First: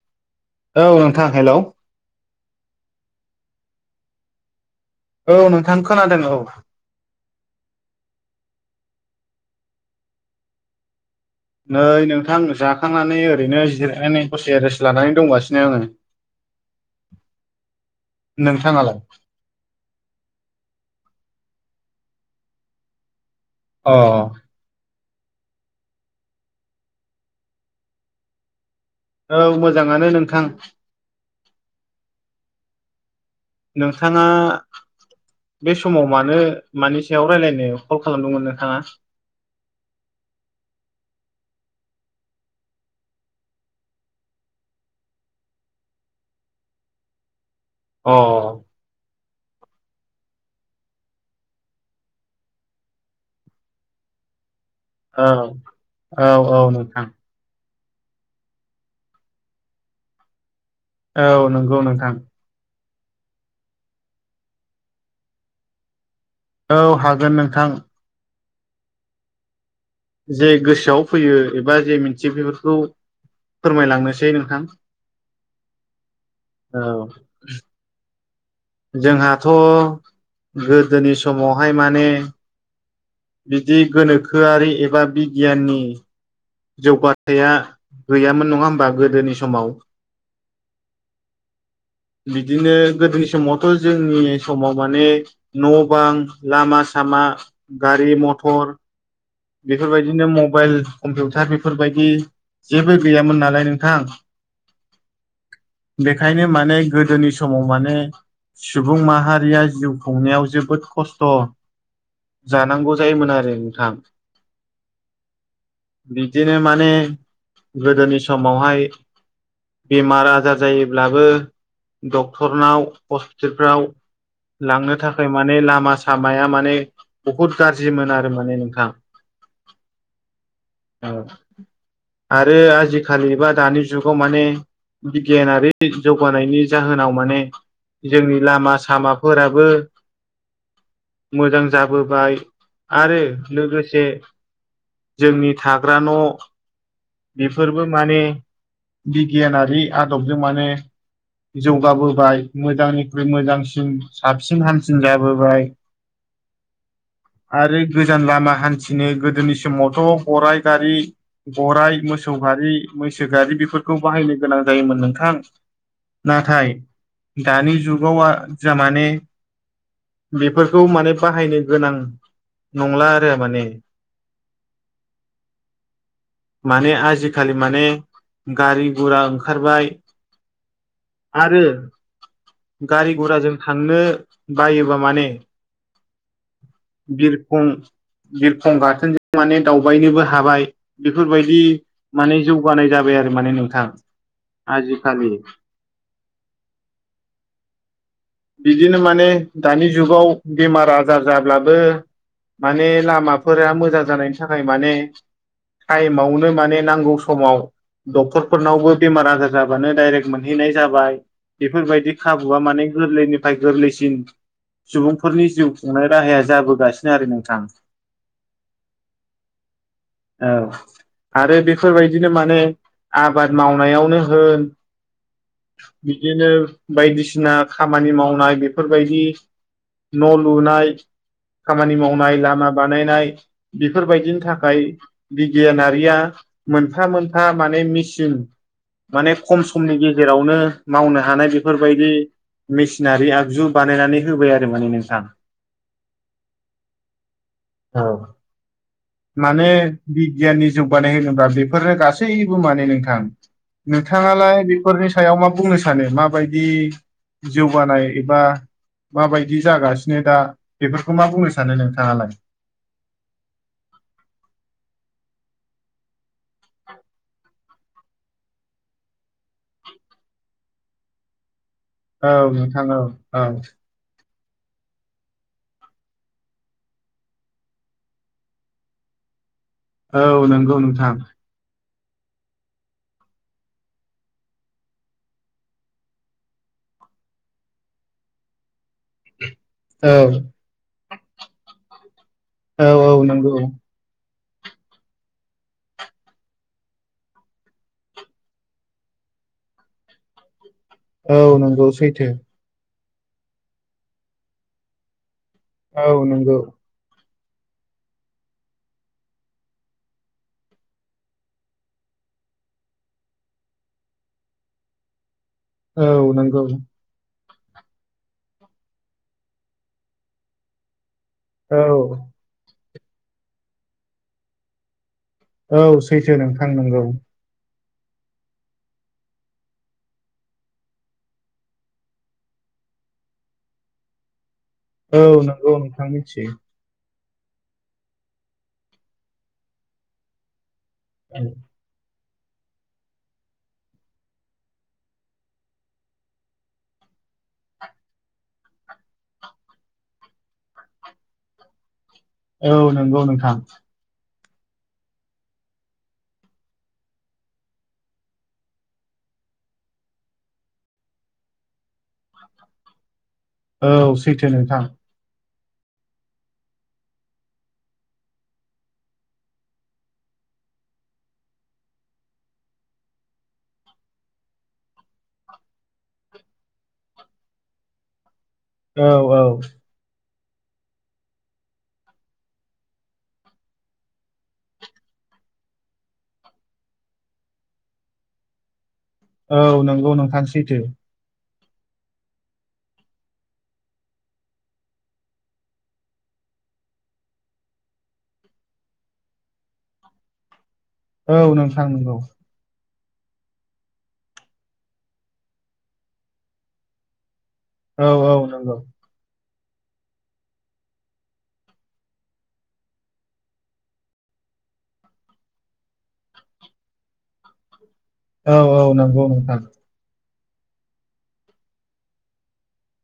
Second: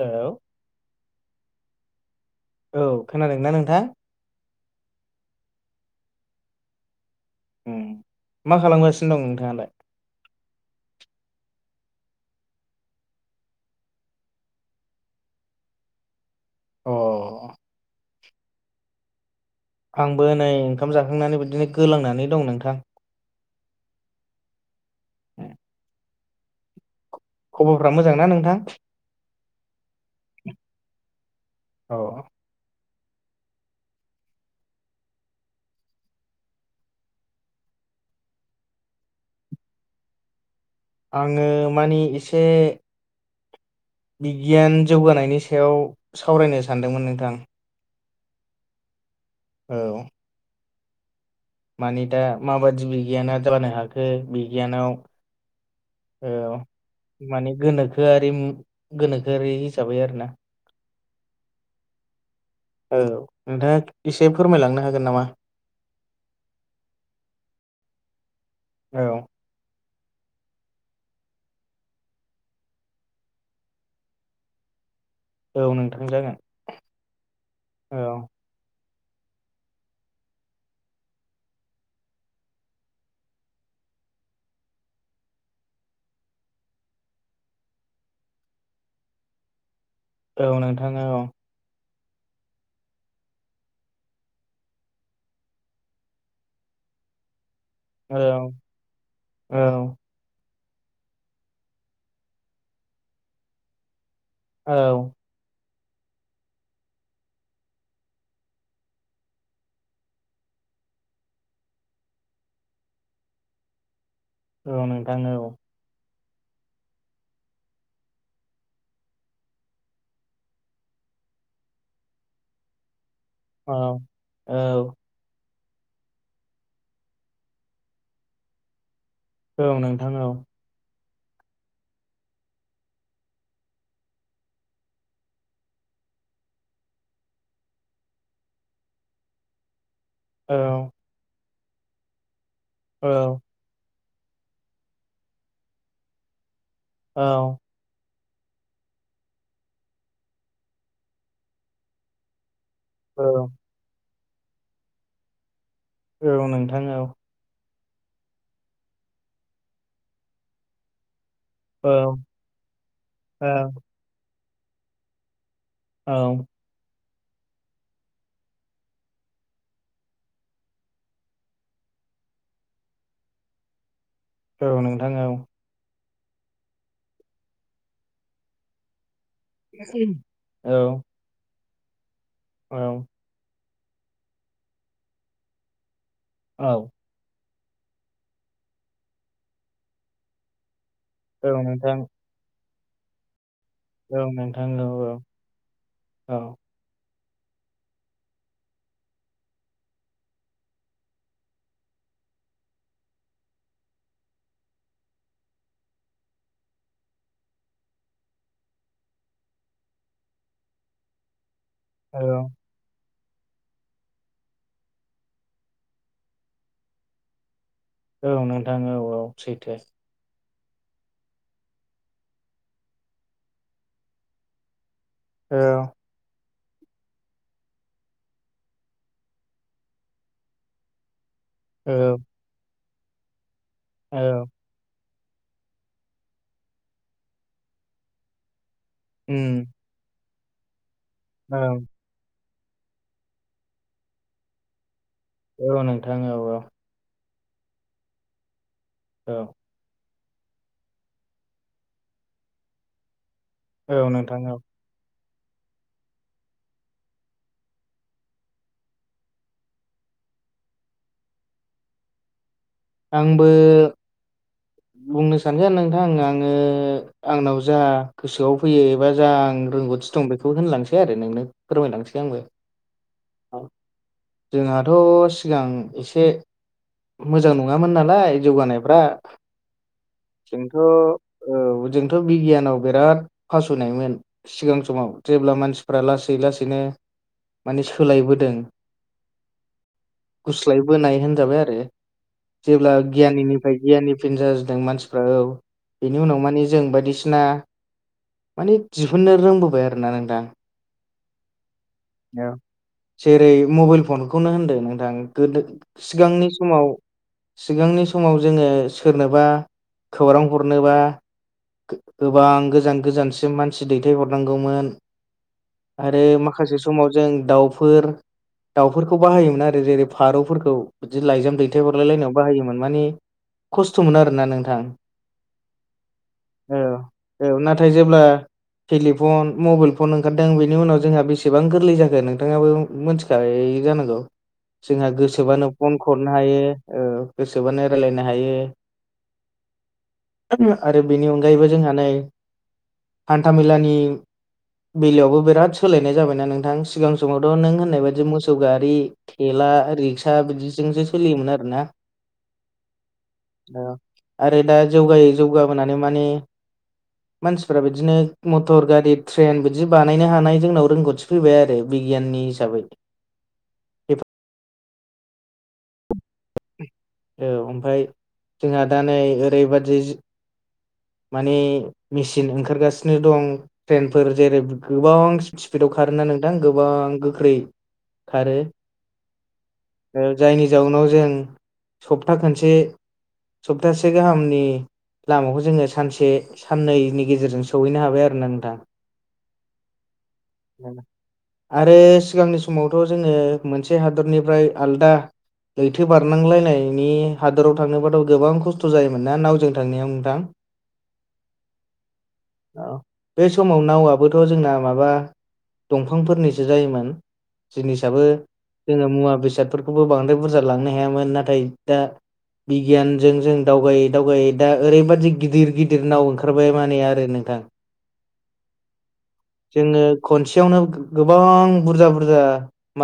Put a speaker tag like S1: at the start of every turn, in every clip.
S1: Hello
S2: औ नोंथां hello
S1: औ खोनादोंना नोंथां
S2: औ नोंथां खोनादों औ
S1: मा खालामगासिनो दं नोंथाङालाय
S2: नै नोंथां जाखांनानै ओरैनो जिरनानै दसे रेस्ट लानानै दंगासिनो आङो
S1: अ
S2: नोंथाङालाय
S1: आंबो नै ओंखाम जाखांनानै बिदिनो गोलांनानै दं नोंथां
S2: अ
S1: उ खबरफ्रा मोजां ना नोंथां
S2: औ मोजाङानो नोंथां
S1: औ
S2: नोंथाङा बे समाव मानो मानि सायाव रायलायनो कल खालामदोंमोन नोंथाङा
S1: आङो मानि एसे बिगियान जौगानायनि सायाव सावरायनो सानदोंमोन नोंथां
S2: अ
S1: औ मानि दा माबादि बिगियाना जानो हाखो बिगियानाव
S2: औ औ औ नोंथां
S1: माने गोनोखोआरि गोनोखोआरि हिसाबै आरो ना
S2: औ नंगौ नोंथां
S1: औ नोंथाङा एसे फोरमायलांनो हागोन नामा
S2: औ हागोन नोंथां
S1: औ
S2: जे गोसोआव फैयो एबा जे मिथियो बेफोरखौ फोरमायलांनोसै नोंथां
S1: औ नोंथां जागोन
S2: औ
S1: औ
S2: जोंहाथ' गोदोनि समावहाय माने बिदि गोनोखोआरि एबा बिगियाननि जौगाथाया गैयामोन नङा होमबा गोदोनि समाव
S1: औ नोंथां औ
S2: बिदिनो गोदोनि समावथ' जोंनि समाव माने न' बां लामा सामा
S1: औ
S2: गारि मथर
S1: औ
S2: बेफोरबाय बिदिनो मबाइल कम्पिउटार बेफोरबायदि जेबो गैयामोन नालाय नोंथां
S1: औ
S2: बेखायनो माने गोदोनि समाव माने सुबुं माहारिया जिउ खुंनायाव जोबोद खस्थ' जानांगौ जायोमोन आरो नोंथां
S1: औ नोंथां औ
S2: बिदिनो माने गोदोनि समावहाय बेमार आजार जायोब्लाबो डक्टरनाव
S1: औ
S2: हस्पिटालफ्राव
S1: औ
S2: लांनो था खाय माने लामा सामाया माने बहुद गाज्रिमोन आरो माने नोंथाङा
S1: औ नोंथां औ
S2: औ आरो आजिखालि बा दानि जुगाव माने बिगियानारि जौगानायनि जाहोनाव माने जोंनि लामा सामाफोराबो
S1: औ
S2: मोजां जाबोबाय
S1: औ
S2: आरो लोगो से जोंनि थाग्रा न'
S1: औ
S2: बेफोर बो माने बिगियानारि आदबजों माने जौगाबोबाय मोजांनिख्रुइ मोजांसिन साबसिन हामसिन जाबोबाय
S1: औ नोंथां औ
S2: आरो गोजान लामा हान्थिनो गोदोनि समावथ' गरराय गारि
S1: औ
S2: गराय मोसौ गारि मैसो
S1: औ
S2: गारि
S1: औ
S2: बेफोरखौ बाहायनो गोनां जायोमोन नोंथां नाथाय दानि जुगाव आ जामाने बेफोरखौ माने बाहायनो गोनां नंला आरो माने
S1: औ नोंथां औ
S2: माने आजिखालि माने गारि गुरा ओंखारबाय
S1: औ
S2: आरो
S1: औ
S2: गारि गुराजों थांनो बायोबा माने
S1: औ
S2: बिरखं बिरखं गाथोनजों माने दावबायनोबो हाबाय
S1: औ
S2: बेफोरबायदि
S1: नोंथां
S2: माने जौगानाय जाबाय आरो माने नोंथां
S1: औ नोंथां औ
S2: आजिखालि
S1: औ [inaudible]
S2: बिदिनो माने दानि जुगाव बेमार आजार जाब्लाबो माने लामाफोरा मोजां जानायनि थाखाय माने टाइमावनो माने नांगौ समाव डक्टरफोरनावबो बेमार आजार जाबानो डाइरेक्ट मोनहैनाय जाबाय बेफोरबायदि खाबुआ माने गोरलैनि नाथाय गोरलैसिन सुबुंफोरनि जिउ खुंनाय राहाया जाबोगासिनो आरो नोंथां
S1: औ नोंथां औ-औ सैथो
S2: औ आरो बेफोरबायदिनो माने आबाद मावनायावनो होन
S1: औ
S2: बिदिनो बायदिसिना खामानि मावनाय बेफोरबायदि न' लुनाय खामानि
S1: औ
S2: मावनाय लामा बानायनाय
S1: औ
S2: बेफोरबायदिनि थाखाय बिगियानारिया मोनफा मोनफा माने मेसिन माने खम
S1: उम
S2: समनि गेज जेरावनो मावनो हानाय
S1: औ
S2: बेफोरबायदि मेसिनारि आगजु बानायनानै होबाय आरो माने नोंथां
S1: औ नोंथां औ-औ
S2: औ
S1: औ
S2: माने बिगियाननि जौगानाय होनोब्ला बेफोरनो गासैबो माने नोंथां
S1: औ नोंथां औ
S2: नोंथाङालाय बे फोरनि सायाव मा बुंनो सानो माबायदि जौगानाय एबा माबायदि जागासिनो दा बेफोरखौ मा बुंनो सानो नोंथाङालाय
S1: आंबो बुंनो सानगोन नोंथां आङो आंनाव जा गोसोआव फैयो एबा जा आं रोंगौथि दं बेखौ होनलांनोसै आरो नोंनो फोरमायलांसै आंबो
S2: औ नोंथां औ-औ
S1: जोंहाथ' सिगां एसे मोजां नङामोन नालाय जौगानायफ्रा
S2: औ
S1: जोंथ'
S2: नंगौ नोंथां
S1: औ जोंथ' बिगियानाव बिराद फासयनायमोन सिगां समाव जेब्ला मानसिफ्रा लासै लासैनो माने सोलायबोदों
S2: औ
S1: गुस्लायबोनाय होनजाबाय आरो
S2: औ
S1: जेब्ला
S2: औ नंगौ
S1: गियानिनिफ्राय गियानिफिन जाजोबदों मानसिफ्रा औ बेनि उनाव मानिे जों बायदिसिना माने दिहुननो रोंबोबाय आरो ना नोंदां
S2: औ नंगौ सैथो
S1: जेरै मबाइल फनखौनो होनदों नोंथां गोदो
S2: औ
S1: सिगांनि
S2: नंगौ
S1: समाव सिगांनि समाव जोङो सोरनोबा खौरां हरनोबा गोबां गोजान गोजानसिम मानसि दैथायहरनांगौमोन आरो
S2: औ नंगौ
S1: माखासे समाव जों दाउफोर दाउफोरखौ बाहायोमोन आरो जेरै फारौफोरखौ बिदि लाइजाम
S2: औ
S1: दैथाय हरलायलायनायाव बाहायोमोन माने खस्थ'मोन आरोना नोंथां
S2: औ सैथो नोंथां
S1: औ
S2: नंगौ
S1: औ नाथाय जेब्ला टेलिफन मबाइल फन ओंखारदों बेनि उनाव जोंहा बेसेबां गोरलै जाखो नोंथाङाबो मोनथि- खायो जानांगौ जोंहा
S2: औ
S1: गोसोबानो
S2: नंगौ
S1: फन
S2: नोंथां
S1: हरनो
S2: मिथियो
S1: हायो औ गोसोबानो रायलायनो हायो आरो बेनि
S2: औ
S1: अनगायैबो जोंहा नै हान्थामेलानि बेलायावबो बिराद सोलायनाय जाबायना नोंथां सिगां समावथ' नों होननाय बादि मोसौ गारि थेला रिक्सा बिदिजोंसो सोलियोमोन आरो ना
S2: औ नंगौ नोंथां
S1: आरो दा जौगायै जौगाबोनानै माने मानसिफ्रा बिदिनो मटर गारि ट्रेन बिदि बानायनो हानाय जोंनाव रोंगौथि फैबाय आरो बिगियाननि हिसाबै
S2: औ सैथो नोंथां
S1: औ ओमफ्राय जोंहा दा नै ओरैबादि माने मेचिन ओंखारगासिनो दं ट्रेनफोर जेरै गोबां स्पिडाव खारो ना नोंथां गोबां गोख्रै खारो
S2: औ औ
S1: जायनि जाउनाव जों सप्ता खनसे सप्तासे गाहामनि लामाखौ जोङो सानसे साननैनि गेजेरजों सहैनो हाबाय आरो ना नोंथां
S2: औ नंगौ नोंथां सैथो
S1: आरो सिगांनि समावथ' जोङो मोनसे हादरनिफ्राय आलदा लैथो बारनांलायनायनि हादोराव थांनोबाथ' गोबां खस्थ' जायोमोन ना नावजों थांनायाव नोंथां
S2: औ नोंथां नंगौ
S1: औ बे समाव नावाबोथ' जोंना माबा दंफांफोरनिसो जायोमोन
S2: औ
S1: जिनिसाबो
S2: औ नंगौ
S1: जोङो मुवा बेसादफोरखौबो बांद्राय बुरजा लांनो हायामोन नाथाय दा बिगियानजों जों दावगायै दावगायै दा ओरैबादि गिदिर गिदिरनाव ओंखारबाय मानि आरो नोंथां
S2: औ औ नंगौ नोंथां
S1: जोङो खनसेयावनो गोबां बुरजा बुरजा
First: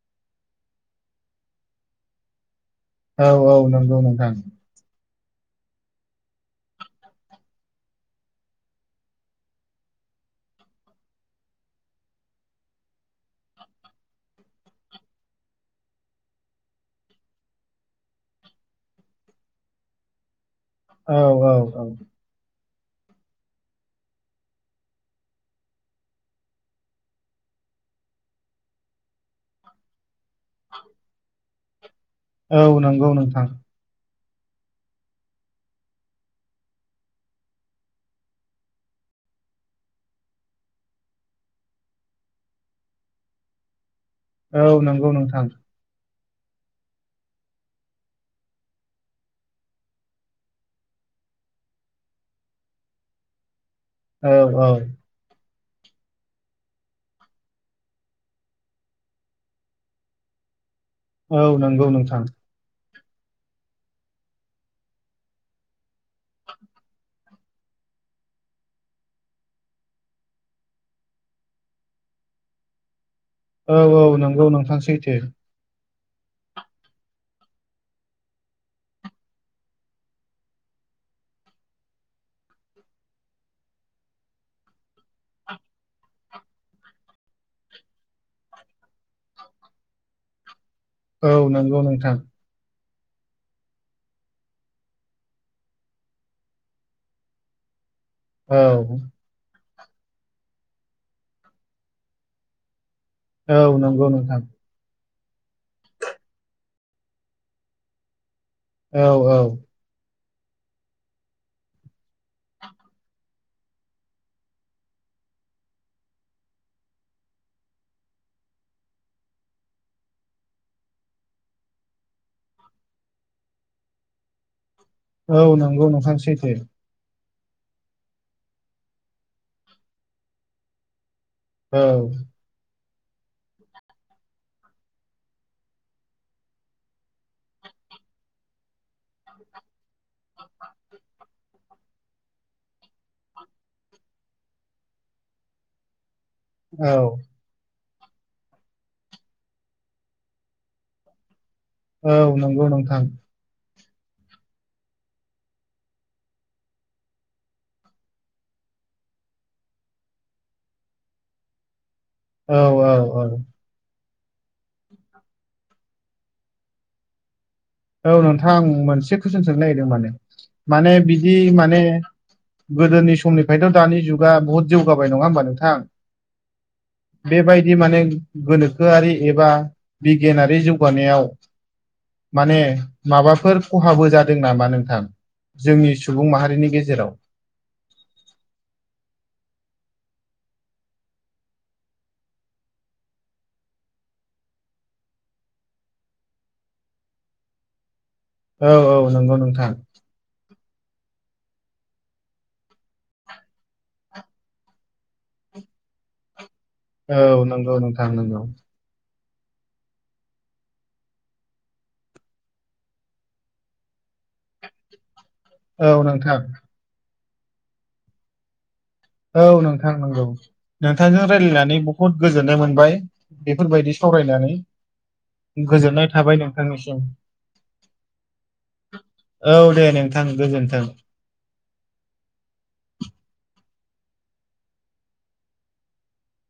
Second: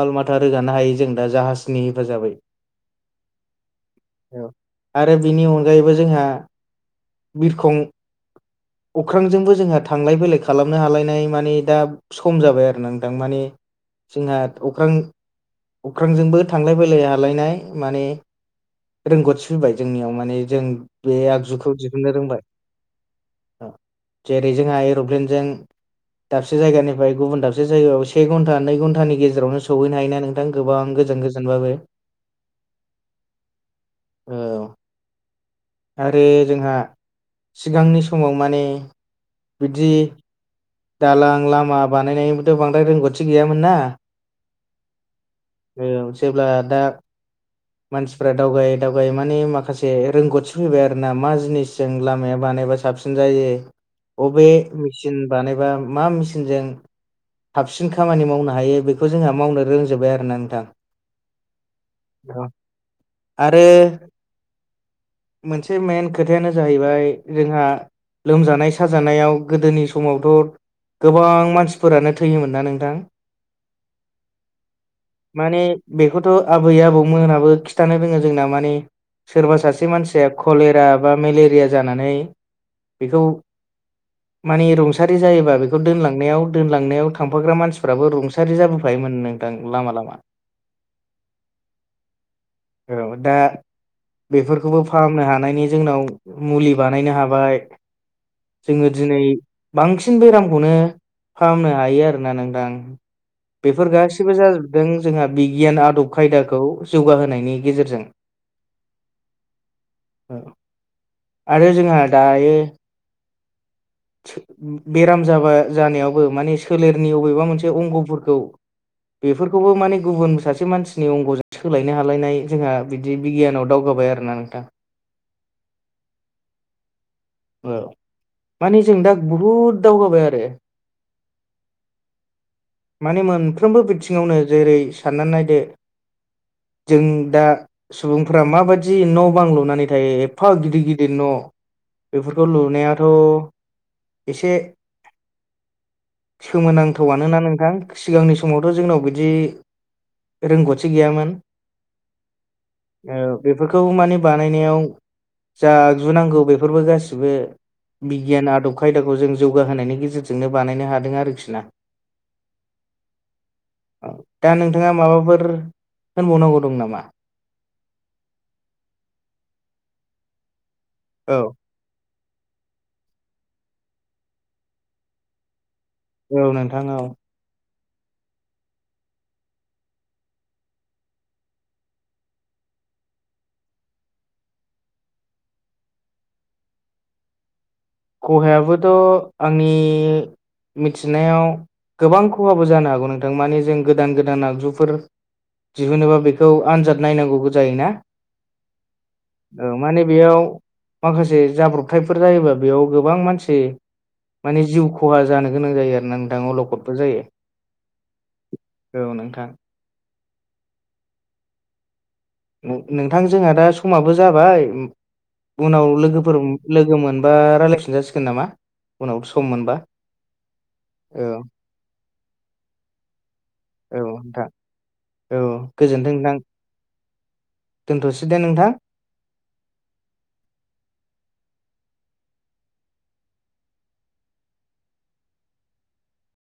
S1: माल माथा रोगानो हायो जों दा जाहाजनि हेफाजाबै
S2: औ औ नंगौ नोंथां
S1: औ आरो बिनि अनगायैबो जोंहा बिरखं अख्रांजोंबो जोंहा थांलाय फैलाय खालामनो हालायनाय माने दा सम जाबाय आरो ना नोंथां माने जोंहा अख्रां अख्रांजोंबो थांलाय फैलाय हालायनाय माने रोंगथि फैबाय जोंनियाव माने जों बे
S2: औ औ
S1: आगजुखौ
S2: औ
S1: दिहुननो रोंबाय। जेरै जोंहा एर'प्लेनजों दाबसे जायगानिफ्राय गुबुन दाबसे जायगायाव से घन्टा नै घन्टानि गेजेरावनो सहैनो हायो ना नों- थां गोबां गोजान गोजानबाबो
S2: औ नंगौ नोंथां
S1: औ आरो जोंहा सिगांनि समाव माने बिदि दालां लामा बानायनायनिबोथ' बांद्राय रोंगौथि गैयामोन ना
S2: औ नंगौ नोंथां
S1: औ जेब्ला दा मानसिफ्रा दावगायै दावगायै माने माखासे रोंगौथि फैबाय आरो ना मा जिनिसजों लामाया बानायबा साबसिन जायो
S2: औ
S1: बबे
S2: औ
S1: मेचिन बानायबा मा मेचनजों थाबसिन खामानि मावनो हायो बेखौ जोंहा मावनो रोंजोब्बाय आरोना नोंथां।
S2: औ नंगौ नोंथां।
S1: आरो मोनसे मेन खोथायानो जाहैबाय जोंहा लोमजानाय साजानायाव गोदोनि समावथ' गोबां मानसिफोरानो थैयोमोन ना नोंथां।
S2: औ औ नंगौ नोंथांसैथो
S1: माने बेखौथ' आबै आबौमोनाबो खिन्थानो रोङो जोंना माने सोरबा सासे मानसिया कलेरा बा मेलेरिया जानानै बेखौ [inaudible] मानिे रुंसारि जायोबा बेखौ दोनलांनायाव दोनलांनायाव थांफाग्रा मानसिफ्राबो रुंसारि जाबोफायोम नों लामा लामा
S2: औ नंगौ नोंथां।
S1: औ दा बेफोरखौबो फाहामनो हानायनि जोंनाव मुलि बानायनो हाबाय
S2: औ
S1: जोङो दिनै बांसिन बेरामखौनो फाहामनो हायो आरोना नोंथां।
S2: औ
S1: बेफोर
S2: नंगौ
S1: गाससिबो
S2: नोंथां
S1: जाजोब जोंहा बिगियान आदब खायदाखौ जौगाहोनायनि गेजेरजों
S2: औ औ‌।
S1: आरो जोंहा दायो। बेराम जाबा जानायावबो माने सोलेरनि अबेबा मोनसे अंग'फोरखौ बेफोरखौबो माने गुबुन सासे मानसिनि अंग जा सोलायनो हालायनाय जोंहा बिदि बिगियानाव दावगाबाय आरोना नोंथां।
S2: औ नंगौ नोंथां सैथो।
S1: औ माने जों दा बहुद दावगाबाय आरो
S2: औ
S1: माने मोनफ्रोमबो बिथिङावनो जेरै साननानै नायदो जों दा सुबुंफोरा माबायदि न' बां लुनानै थायो एफा गिदिर गिदिर न' बेफोरखौ लुनायाथ' एसे
S2: औ
S1: सोमोनांथाव आनोना नोंथां। सिगांनि समावथ' जोंनाव बिदि रोंगौथि गैयामोन।
S2: औ नंगौ नोंथां।
S1: ओ बेफोरखौ मानि बानायनायाव जा आगजुुनांगौ बेफोरबो गासिबो बिगियान आदब खायदाखौ जों जौगाहोनायनि गेजेरजोंनो बानायनो हादों आरोखि ना
S2: औ औ औ।
S1: औ दा नोंथांङा माबाफोर होनबावनांगौ दं नामा?
S2: औ नोंथां आं मोनसे कुइसन सोंनो नागिरदों माने माने
S1: औ
S2: बिदि माने गोदोनि समनिफ्रायथ' दानि जुगा बुहुत जौगाबाय नंङा होमबा नोंथां?
S1: औ नोंथां औ।
S2: बेबायदि माने गोनोखोआरि एबा बिगियानारि जौगानायाव माने माबाफोर खहाबो जादों नामा नोंथां जोंनि सुबुं माहारिनि गेजेराव
S1: खहायाबोथ' आंनि मिथिनायाव गोबां खहाबो जानो हागौ नोंथां माने जों गोदान गोदान आगजुफोर दिहुनबा बेखौ आनजाद नायनांगौ जायोना।
S2: औ औ नंगौ नोंथां।
S1: ओ माने बेयाव माखासे जाब्रबथायफोर जायोबा बेयाव गोबां मानसि माने जिउ खहा जानो गोनां जायो आरो ना नोंथां लखब
S2: औ नंगौ नोंथां नंगौ।
S1: औ नोंथां। नोंथां जोंहा दा समाबो जाबाय उनाव
S2: औ नोंथां
S1: लोगोफोर लोगो मोनबा रायज्लायफिन जासिगोन नामा? उनाव
S2: औ
S1: सम मोनबा
S2: नोंथां नंगौ नोंथांजों
S1: औ
S2: रायजलायनानै बहुद गोजोननाय मोनबाय। बेफोरबायदि
S1: औ नोंथां
S2: सावरायनानै
S1: औ गोजोनथों
S2: गोजोननाय
S1: नोंथां
S2: थाबाय नोंथांनिसिम
S1: दोनथ'सै दे नोंथां
S2: औ दे नोंथां गोजोन्थों।